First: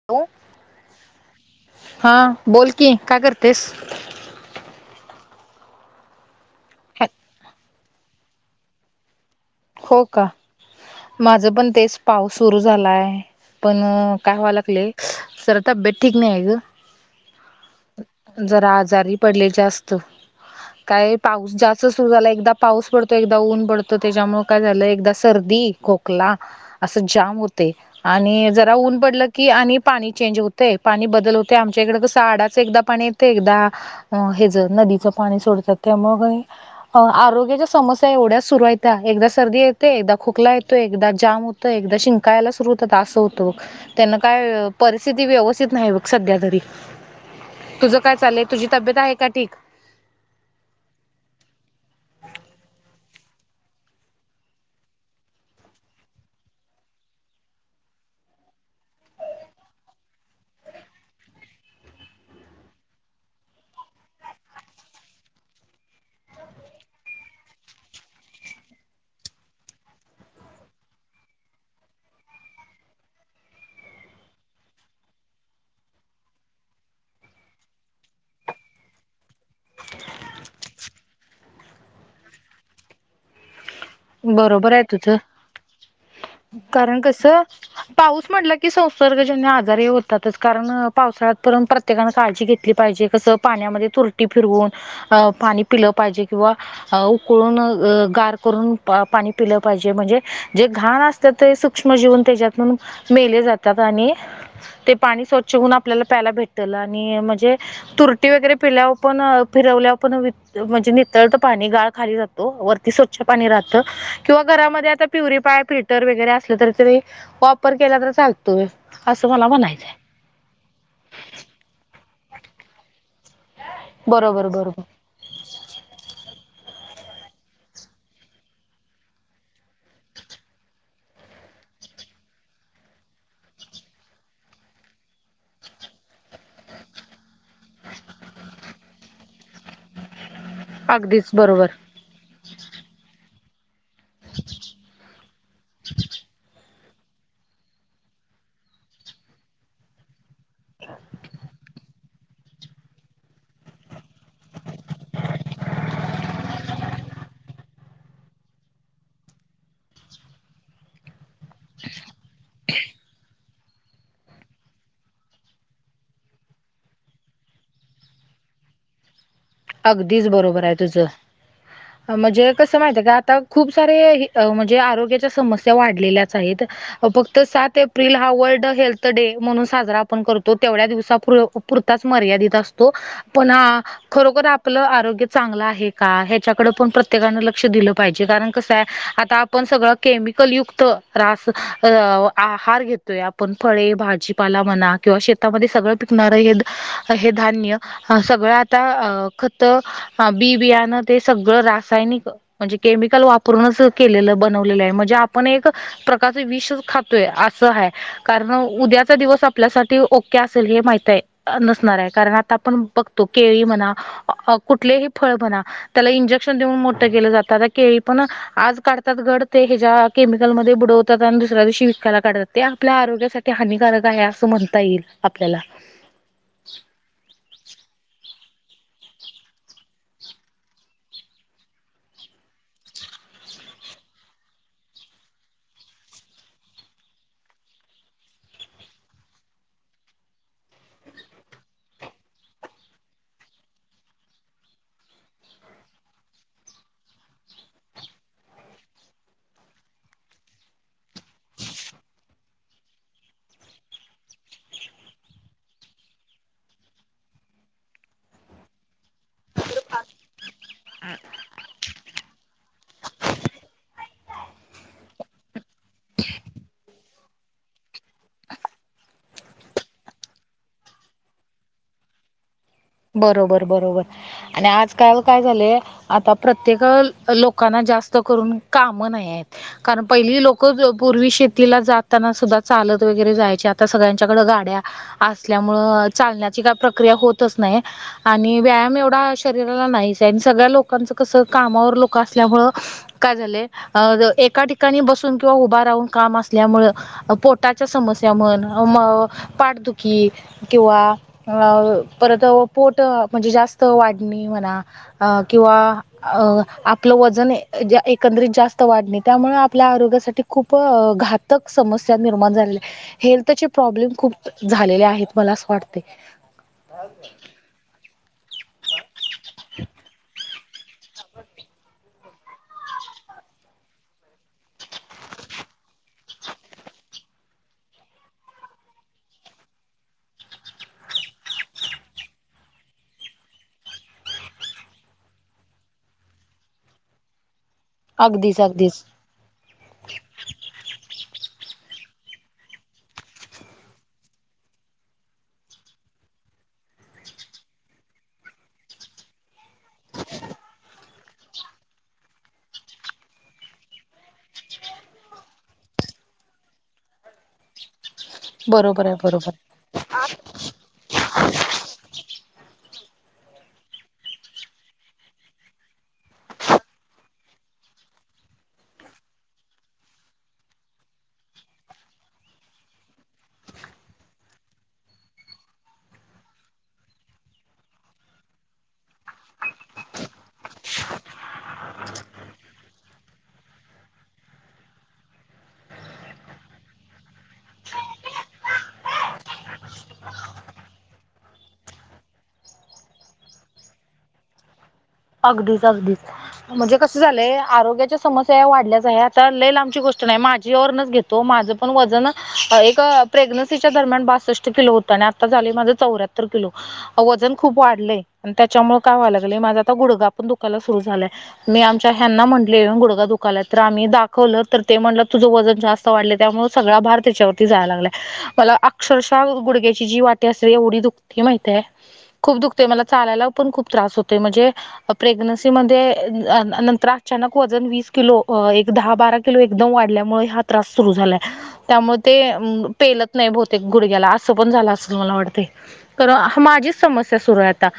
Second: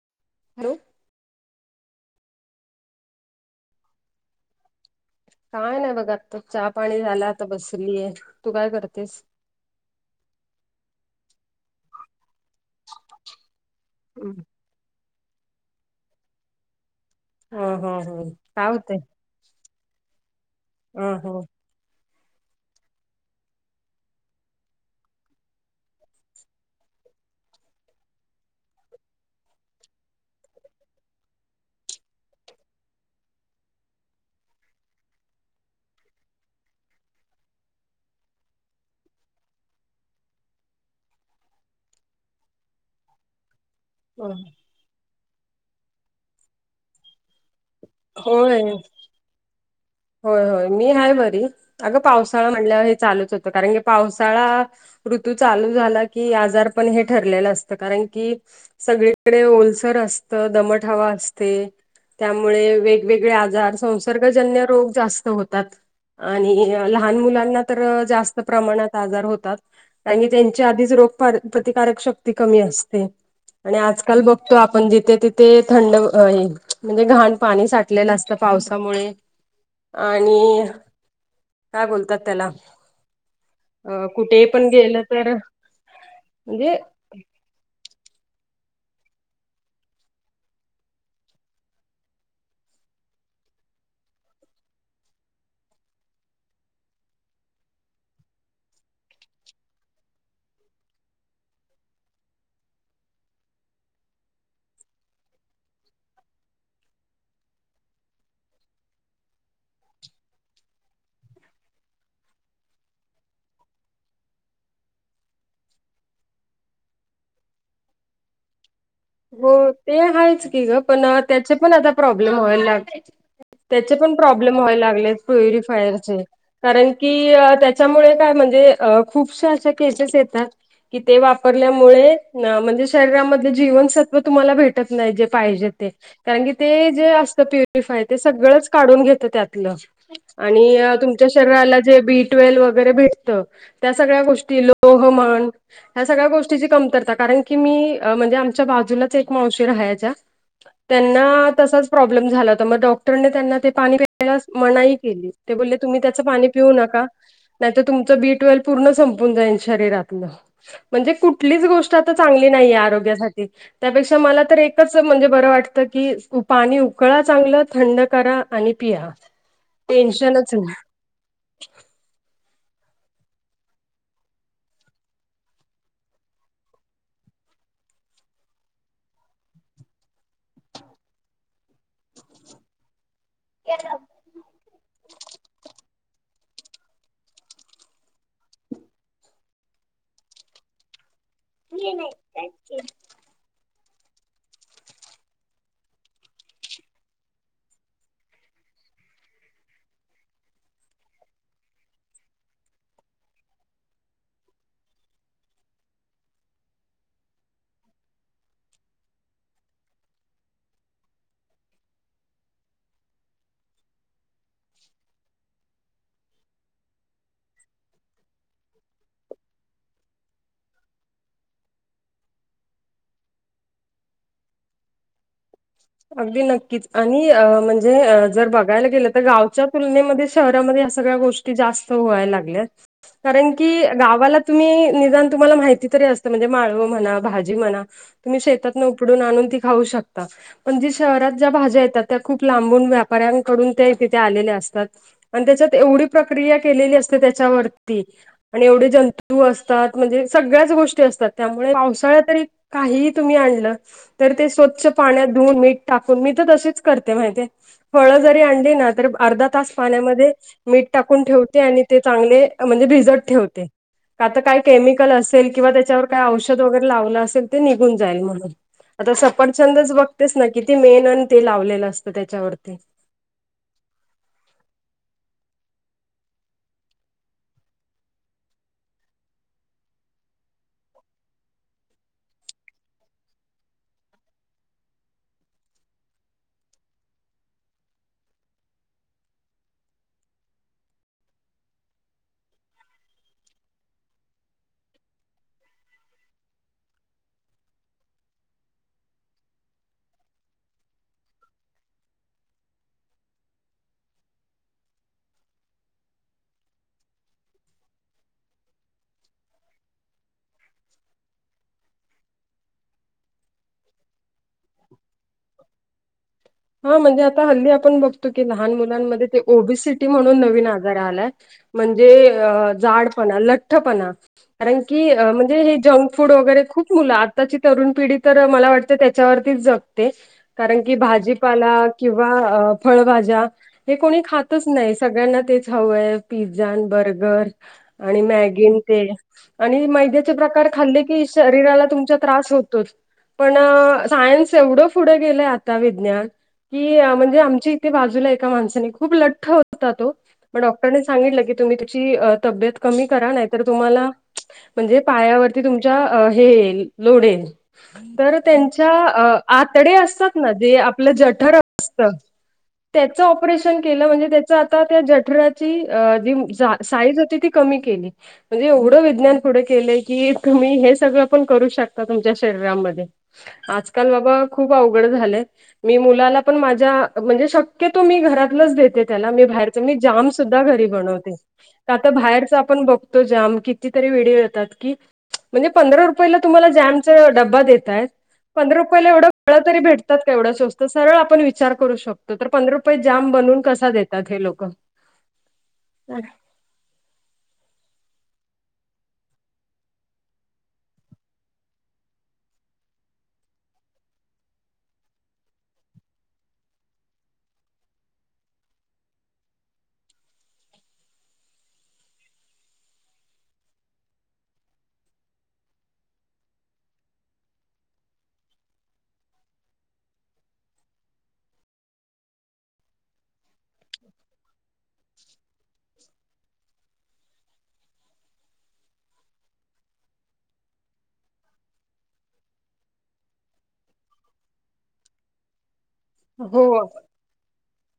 हो. हॅलो. हा. बोल की काय करतेस? काय नाही बघ. आताच चहा पाणी हॅ झाल आता बसलीय. तू काय करतेस? हो का. माझं पण - - तेच पाऊस सुरू झालाय. पण ह काय व्हा लागलयं. जरा तब्येत ठीक नाही हाय गं. ह ह जरा काय होतंय? आजारी पडले जास्त. ह काय ह पाऊस जास्त सुरू झालं. एकदा पाऊस पडतो. एकदा ऊन पडतं. त्याच्यामुळे काय झालं. एकदा सर्दी खोकला. असं जाम होतयं. आणि जरा ऊन पडलं की आणि पाणी चेंज होतय पाणी बदल होतेय आमच्या इकड कसं आडाच एकदा पाणी ते एकदा अ हेज नदीचं पाणी सोडतात त्यामुळ कणी आरोग्याच्या समस्या एवढ्या सुरू आहेत्या एकदा सर्दी येते एकदा खोकला येतोय एकदा जाम होतय एकदा शिं का यायला सुरू होतात असं होतं त्यांन काय परिस्थिती व्यवस्थित नाही बघ सध्या तरी तुझ काय चालेलय तुझी होय तब्येत आहे का ठीक. होय होय मी आहे बरी, अगं पावसाळा म्हटलं हे चालूच होत कारण की पावसाळा ऋतू चालू झाला की आजार पण हे ठरलेलं असतं कारण की सगळीकडे ओलसर असत दमट हवा असते. त्यामुळे वेगवेगळे आजार संसर्गजन्य रोग जास्त होतात. आणि लहान मुलांना तर जास्त प्रमाणात आजार होतात. आणि त्यांच्या आधीच रोग प्रतिकारक शक्ती कमी असते. आणि आजकाल बघतो आपण जिथे तिथे थंड म्हणजे घाण पाणी साठ लेल असत पावसामुळे. आणि काय बोलतात त्याला. अ कुठेही पण बरोबर आहे गेलं तर म्हणजे अंकस पाऊस म्हटला की संसर्गजन्य आजारी होतातच कारण पावसाळ्यात प्रत प्रत्येकनं काळजी घेतली पाहिजे कसं पाण्यामध्ये तुरटी फिरवून. अ पाणी पिलं पाहिजे किंवा उकळून गार करून पाणी पिलं पाहिजे म्हणजे जे घाण असतात ते सूक्ष्म जीवन त्याच्यातून मेले जातात आणि ते पाणी स्वच्छ होऊन आपल्याला प्यायला भेटल आणि म्हणजे तुरटी वगैरे पिल्यावर पण फिरवल्यावर पण म्हणजे नितळत पाणी गाळ खाली जात वरती स्वच्छ पाणी राहत. किंवा घरामध्ये आता प्युरिफाय फिल्टर वैगेरे असलं तर ते वापर केला तर चालत. हो ते हायच की ग. पण त्याचे पण आता प्रॉब्लेम व्हायला लाग त्याचे पण बरोबर प्रॉब्लेम बरोबर व्हायला लागलेत. प्युफायरचे कारण की त्याच्यामुळे काय म्हणजे खूपशा अशा पेजेस येतात कि ते वापरल्यामुळे म्हणजे शरीरामधले जीवन स त्व तुम्हाला भेटत नाही जे पाहिजे ते. कारण की ते जे असतं प्युरिफाय ते सगळंच काढून घेत त्यातलं. आणि तुमच्या अगदीच बरोबर शरीराला जे बी ट्वेल्व वगैरे भेटत. त्या सगळ्या गोष्टी लोह म्हन ह्या सगळ्या गोष्टीची कमतरता कारण की मी म्हणजे आमच्या बाजूलाच एक मावशी राहायच्या त्यांना तसाच प्रॉब्लेम झाला होता मग डॉक्टरना ते पाणी पियला मनाई केली ते बोलले तुम्ही त्याच पाणी पिऊ नका. नाहीत तुमचं बी ट्वेल् पूर्ण संपून जाईल शरीरातलं. म्हणजे कुठलीच गोष्ट आता चांगली नाहीये आरोग्यासाठी. त्यापेक्षा मला तर एकच म्हणजे बरं वाटतं की पाणी उकळा चांगलं थंड करा आणि पिहा. [inaudible] अगदीच बरोबर आहे तुझं. म्हणजे कसं माहिते का आता खूप सारे म्हणजे आरोग्याच्या समस्या वाढलेल्याच आहेत. फक्त सात एप्रिल हा वर्ल्ड हेल्थ डे म्हणून साजरा आपण करतो तेवढ्या दिवसा पूर ताच मर्यादित असतो पण हा खरोखर आपलं आरोग्य चांगलं आहे का हेच्याकडे पण प्रत्येकान लक्ष दिलं पाहिजे कारण कसं आहे आता आपण सगळं केमिकल युक्त रास आहार घेतोय आपण फळे भाजीपाला म्हणा किंवा शेतामध्ये सगळं पिकणारं हे हे धान्य अ सगळं आता अ खक्त बी बियाणं ते सगळं रासायनिक म्हणजे केमिकल वापरूनच केलेलं बनवलेलं आहे. म्हणजे आपण एक प्रकारचे विषच खातोय असं हाय. कारण, उद्याचा दिवस आपल्यासाठी ओके असेल हे माहित ए... नसणार ए, कारण आता आपण बघतो केळी म्हणा... कुठलेही फळ म्हणा त्याला इंजेक्शन देऊन मोठं केलं जातं... आता केळी पण आज काढतात घड ते, हेच्या केमिकलमध्ये बुडवतात आणि दुसऱ्या दिवशी विकायला काढतात. ते आपल्या आरोग्यासाठी ते हानिकारक आहे असं म्हणता येईल आपल्याला अगदी नक्कीच. आणि म्हणजे जर बघायला गेलं तर गावच्या तुलनेमध्ये, शहरामध्ये या सगळ्या गोष्टी ती जास्त व्हायला लागल्यात कारण की, गावाला तुम्ही... निदान तुम्हाला माहिती तरी असतं, म्हणजे माळव म्हणा, भाजी म्हणा तुम्ही शेतातूनं उपडून आणून ती खाऊ शकता पण जे शहरात ज्या भाज्या येतात, त्या खूप लांबून, व्यापाऱ्यांकडून, त्या तिथे आलेल्या असतात आणि त्याच्यात, एवढी प्रक्रिया केलेली असते त्याच्यावरती आणि एवढे जंतू असतात, म्हणजे सगळ्याच गोष्टी असतात त्यामुळे पावसाळ्यात तरी काहीही तुम्ही आणलं, तर ते स्वच्छ पाण्यात धुवून, मीठ टाकून. मी तर तशीच करते माहितीये, फळं जरी आणली ना, तरी अर्धा तास पाण्यामध्ये मीठ टाकून ठेवते आणि ते चांगले... म्हणजे भिजत ठेवते का... तर काय केमिकल असेल किंवा त्याच्यावर काय औषध वगैरे लावलं असेल, ते निघून जाईल म्हणून आता सपरछंदच बघतेस ना, किती मेण अन ते लावलेलं असतं त्याच्यावरती बरोबर बरोबर... आणि आजकाल काय झाले आता प्रत्येक... लोकांना जास्त करून कामं नाई हायेत कारण पहिली लोकं, पूर्वी शेतीला जाताना सुद्धा, चालत वगैरे जायची, आता सगळ्यांच्याकडं गाड्या असल्यामुळं... अ... चालण्याची काय प्रक्रिया होतच नाई ए आणि व्यायाम एवढा शरीराला नाहीच ए. आणि सगळ्या लोकांचं कसं, कामावर लोकं असल्यामुळं काय झालंय... अ... एका ठिकाणी बसून किंवा उभा राहून काम असल्यामुळं पोटाच्या समस्या म्हण... म... पाठदुखी किंवा... अ... परत पोट, म्हणजे जास्त वाढणी म्हणा अ... किंवा अ... आपलं वजन, एकंदरीत जास्त वाढणे, त्यामुळे आपल्या आरोग्यासाठी खूप... घातक समस्या निर्माण झाल्या हेल्थचे प्रॉब्लेम खूप झालेले आहेत, मला असं वाटतंय हा, म्हणजे आता हल्ली आपण बघतो की, लहान मुलांमध्ये ते ओबीसीटी म्हणून नवीन आल आलाय, म्हणजे जाडपणा, लठ्ठपणा कारण की, म्हणजे... हे जंक फूड वगैरे... खूप मुलं, आताची तरुण पिढी... तर मला वाटते, त्याच्यावरतीच जग कारण की, भाजीपाला किंवा फळभाज्या हे कोणी खातच नाई, सगळ्यांना तेच हवं ए... पिझ्झा अन बर्गर आणि अगदीच मॅगी अन अगदीच ते आणि मैद्याचे प्रकार खाल्ले की, शरीराला तुमच्या त्रास होतोच पण... सायन्स एवढं पुढं गेलंय, आता विज्ञान की म्हणजे, आमच्या इथे बाजूला... एका माणसाने, खूप लठ्ठ होता तो... मग डॉक्टरने सांगितलं की, तुम्ही तुमची तब्येत कमी करा... नाही तर तुम्हाला म्हणजे पायावरती तुमच्या... हे येईल.... लोड येईल तर त्यांच्या बरोबर आहे बरोबर आतडे असतात ना... जे आपलं जठर असतं त्याचं ऑपरेशन केलं... म्हणजे त्याचं आता.... त्या जठराची, जी... अ... साईज होती ती कमी केली म्हणजे, एवढं विज्ञान पुढं गेलंय की, तुम्ही हे सगळं पण करू शकता तुमच्या शरीरामध्ये. आजकाल बाबा... खूप अवघड झालेय मी मुलाला पण माझ्या... म्हणजे शक्यतो मी घरातलंच देते त्याला... मी बाहेरच... मी जाम सुद्धा घरी बनवते. का... तर... बाहेरचं आपण बघतो जाम.... कितीतरी व्हडिओ येतात कि म्हणजे पंधरा रुपयाला तुम्हाला जॅमचा डबा देतायत पंधरा रुपयाला, एवढे फळं भेटतात का, एवढं स्वस्त तर सरळ आपण विचार करू शकतो, तर पंधरा रुपयात जाम बनवून कसा देतात हे लोकं अगदीच अगदीच म्हणजे कसं झालंय आरोग्याच्या समस्या वाढल्याच आहे आता लय लांबची गोष्ट नाही माझी र्नच घेत तो माझं पण वजन एक प्रेग्न्सीच्या दरम्यान बासष्ट किलो होतं आणि आता झाले माझं चौऱ्या किलो वजन खूप वाढलेय त्याच्यामुळे काय्हाय लागलं माझ गुडाण दुकायला सुरु झालाय मी आमच्या ह्यांना म्हटले गुडगा दुकालात तर आम्ही दाखवलं तर ते म्हटलं तुझं वजन जास्त वाढले त्यामुळे सगळा भार त्याच्यावरती जायला लागला मला अक्षरशः गुडघ्याची जी वाटी असते एवढी दुखती माहतीय खूप दुखते मला चालायला पण खूप त्रास होते म्हणजे प्रेग्नन्सी मध्ये नंतर अचानक वजन वीस किलो एक दहा बारा लो एकदम वाढल्यामुळे हा त्रास सुरु झालाय त्यामुळे ते पेलत नाही बहुतेक गुडघ्याला असं पण झालं अस मला वाटत कर हो माझीच समस्या सुरू आहेता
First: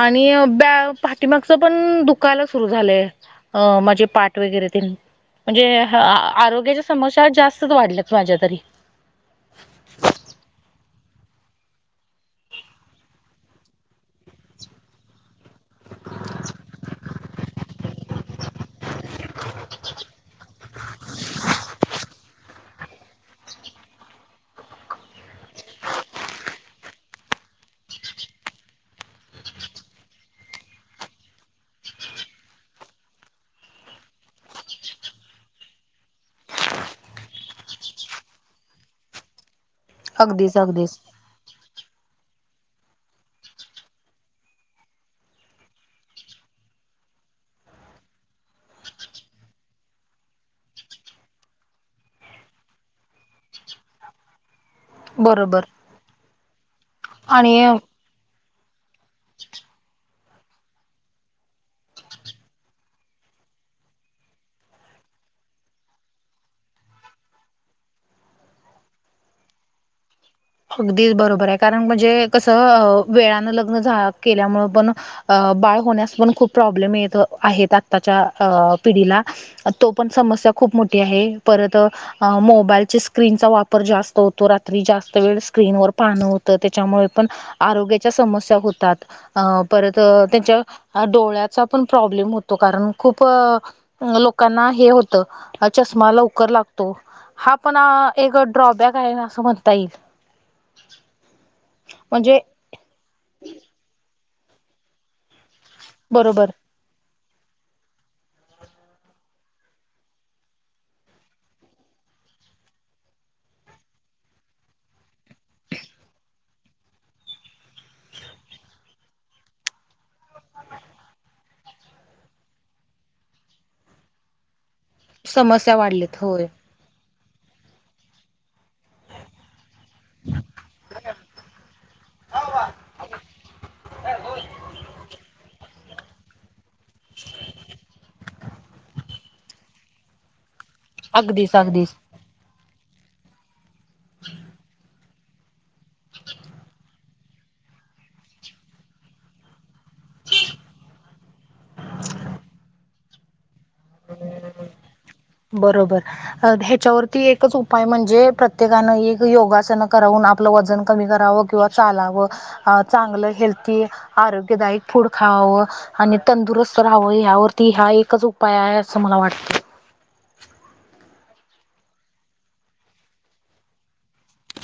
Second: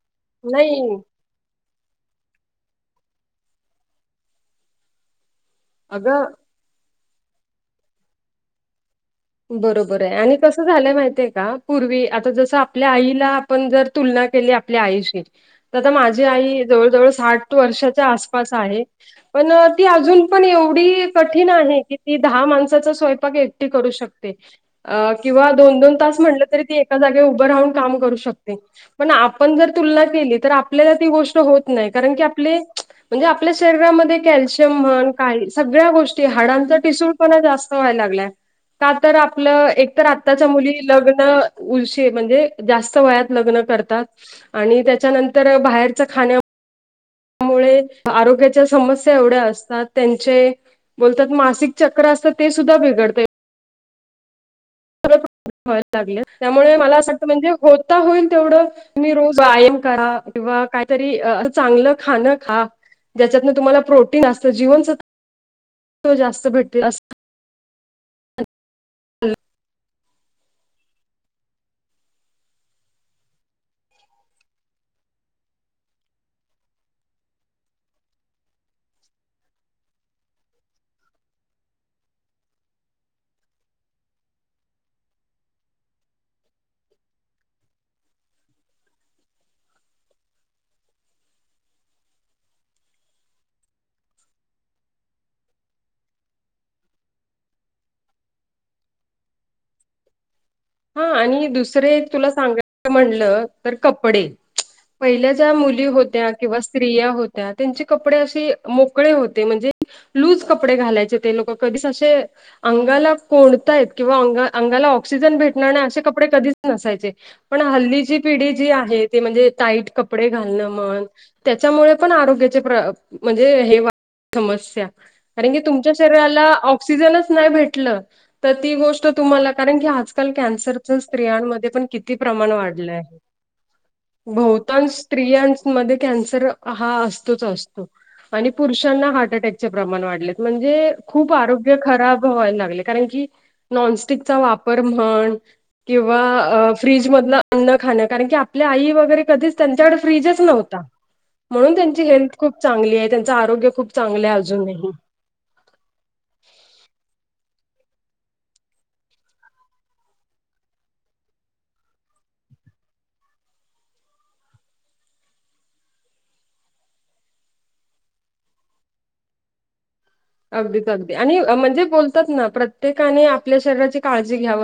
आणि ब नाही पामागच पण दुखाला सुरु झालंय अ माझे पाठ वगैरे ते म्हणजे अगं आरोग्याच्या समस्या जास्तच वाढल्यात माझ्या तरी बरोबर आहे आणि कसं झालंय माहितीय का पूर्वी आता जस आपल्या आईला आपण जर तुलना केली आपल्या आयुष आता माझी आई जवळ जवळ साठ वर्षाच्या आसपास आहे पण ती अजून पण एवढी कठीण आहे की ती दहा माणसाचा स्वयंपाक एकटी करू शकते अ किंवा दोन दोन तास म्हटलं तरी ती एका जागे उभं राहून काम करू शकते पण आपण जर तुलना केली तर आपल्याला ती गोष्ट होत नाही कारण की आपले म्हणजे आपल्या शरीरामध्ये कॅल्शियम म्हण का सगळ्या गोष्टी हाडांचा टिसूळपणा जास्त व्हायला लागलाय का तर आपलं एकत आत्ताच्या अगदीच मुली अगदीच लग्न उ म्हणजे जास्त वया लग् करतात आणि त्याच्यानंतर बाहेरच खा आरोग्याच्या समस्या एवढ्या असतात त्यांचे बोलतात मासिक चक्र असतं ते सुद्धा बिघडत ्ले बरोबर व्हायला लागले त्यामुळे मला असं वाटतं म्हणजे आणि होता होईल तेवढं तुम्ही रोज कायाम करा किंवा काहीतरी चांगलं खाणं खा ज्याच्यातून तुम्हाला प्रोटीन असत जीवनच जास्त भेटतील अस हम अगदी बरोबर आहे कारण म्हणजे कसं वेळानं लग्न झा केल्यामुळं पण अ बाळ होण्यास पण खूप प्रॉब्लेम येत आहेत आत्ताच्या अ पिढीला तो पण समस्या खूप मोठी आहे परत अ मोबाईलच्या स्क्रीनचा वापर जास्त होतो रात्री जास्त वेळ स्क्रीनवरर पानं होतं त्याच्यामुळे पण आरोग्याच्या समस्या होतात अ परत त्याच्या डोळ्याचा पण प्रॉब्लेम होतो कारण खूप अ लोकांना हे होत चष्मा लवकर लागतो हा पण एक ड्रॉबॅक आहे असं म्हणता येईल हा आणि दुसरे तुला म्हणजे सांगाय म्हणलं तर कपडे पहिल्या ज्या मुली होत्या बरोबर किंवा स्त्रिया होत्या त्यांचे कपडे असे मोकळे होते म्हणजे लूज कपडे घालायचे ते लोक कधीच असे अंगाला कोणता आहेत किंवा अंगाला ऑक्सिजन भेट असे कपडे कधीच नसायचे पण हल्लीची पिढी जी आहे ती म्हणजे टाईट क कपडे घालणं मन त्याच्यामुळे पण आरोग्याचे प्र म्हणजे हे समस्या कारण की समस्या तुमच्या वाढल्यात शरीराला होय. ऑक्सिजनच नाही भेटलं तर ती गोष्ट तुम्हाला कारण की आजल आजकाल कॅन्सरच्या स्त्रियांमध्ये पण किती प्रमाण वाढलं आहे बहताांन स्त्रियां मध्ये ‌कॅन्सर हा असतोच असतो आणि पुरुषांना हार्ट अटॅक प्रण वाढ म्हणजे खूप अगदीच आरोग्य अगदीच. खराब व लाग कारण की. नॉनस्टिकचा वापर म्हण. किंवा फ्रीजमधलं अन्न खाणं कारण की आपल्या आई वगैरे कधीच त्यांच्याकडे फ्रीजच नव्हता. [inaudible] म्हणून त्यांची हेल्थ खूप चांगली आहे त्यांच आरोग्य खूप चांगलं आहे अजूनही. बरोबर. ह्याच्यावरती एकच उपाय म्हणजे प्रत्येकानं एक योगासन करावून आपलं वजन कमी करावं किंवा चालावं चांगलं हेल्थी आरोग्यदायक फूड खावावं. आणि तंदुरस्त राहावं या्यावरती हा एकच उपाय आहे असं मला वाटतं. अगदीच अगदी आणि म्हणजे बोलतात ना प्रत्येकाने आपल्या शरीराची. का घ्या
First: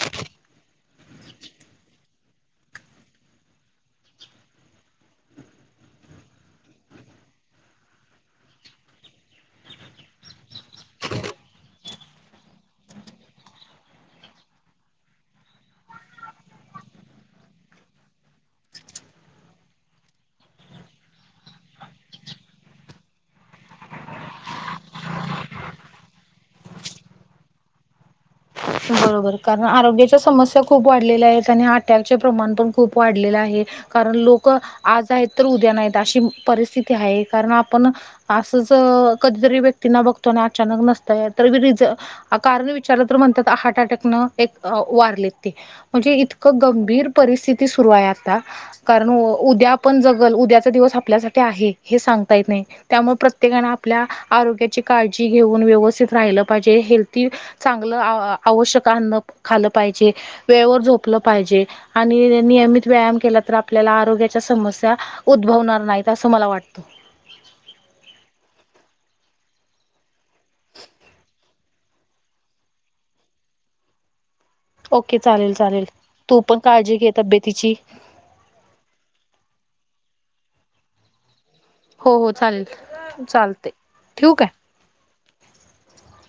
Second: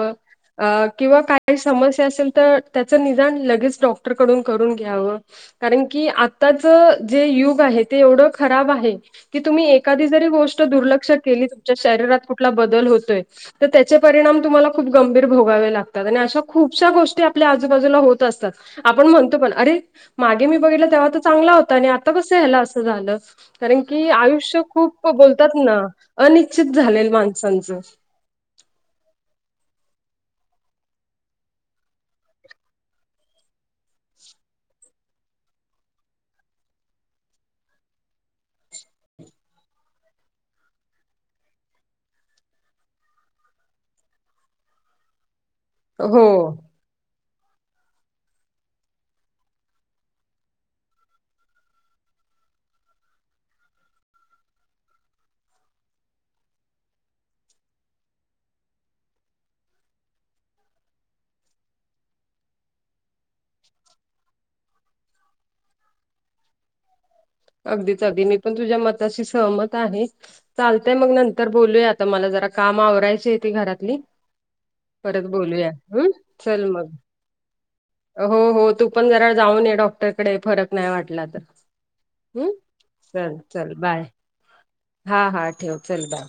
का. काही समस्या असेल तर त्याचं निदान लगेच डॉक्टरकडून करून घ्यावं. कारण की आत्ताच जे युग आहे ते एवढं खराब आहे. की तुम्ही एखादी जरी गोष्ट दुर्लक्ष केली तुमच्या शरीरात कुठला बदल होतोय. तर त्याचे परिणाम तुम्हाला खूप गंभीर भोगावे लागतात आणि अशा खूपश्या गोष्टी आपल्या आजूबाजूला होत असतात. आपण म्हणतो पण अरे मागे मी बघितलं तेव्हा तर चांगला होता आणि आता कसं याला असं झालं. कारण की आयुष्य खूप बोलतात ना अनिश्चित झालेल माणसांचं. बरोबर कारण आरोग्याच्या समस्या खूप वाढलेल्या आहेत आणि अटॅकचे प्रमाण पण खूप वाढलेलं आहे. कारण लोक आज आहेत तर उद्या नाहीत अशी परिस्थिती आहे कारण आपण. असंच कधीतरी व्यक्तींना बघतो अचानक नसतंय तर. कारण विचारलं तर म्हणतात ह टकन एक वारली ती म्हणजे हो इतकं गंभीर परिस्थिती सुरु आहे आता. कारण उद्या आपण जगल उद्याचा दिवस आपल्यासाठी आहे हे सांगता येत नाही. त्यामुळे प्रत्येकाने आपल्या आरोग्याची काळजी घेऊन व्यवस्थित राहिलं पाहिजे हेल्थी. चांगलं आवश्यक आण खालं पाहिजे वेळेवर झोपलं पाहिजे. आणि नियमित व्यायाम केला तर आपल्याला आरोग्याच्या समस्या उद्भवणार नाहीत असं मला वाटतं. अगदीच अगदी मी पण तुझ्या मताशी सहमत आहे चालतय मग नंतर बोलूया. तर मला जरा काम आवरायची येते घरातली. ओके परत चालेल बोलूया चालेल हम् तू पण चल काळजी मग. घे तब्येतीची हो हो तू पण जरा जाऊन ये डॉक्टरकडे फरक नाही वाटला तर. हो हो हम्म चालेल चल चालते चल बाय ठीक आहे. हा हा ठेव चल बा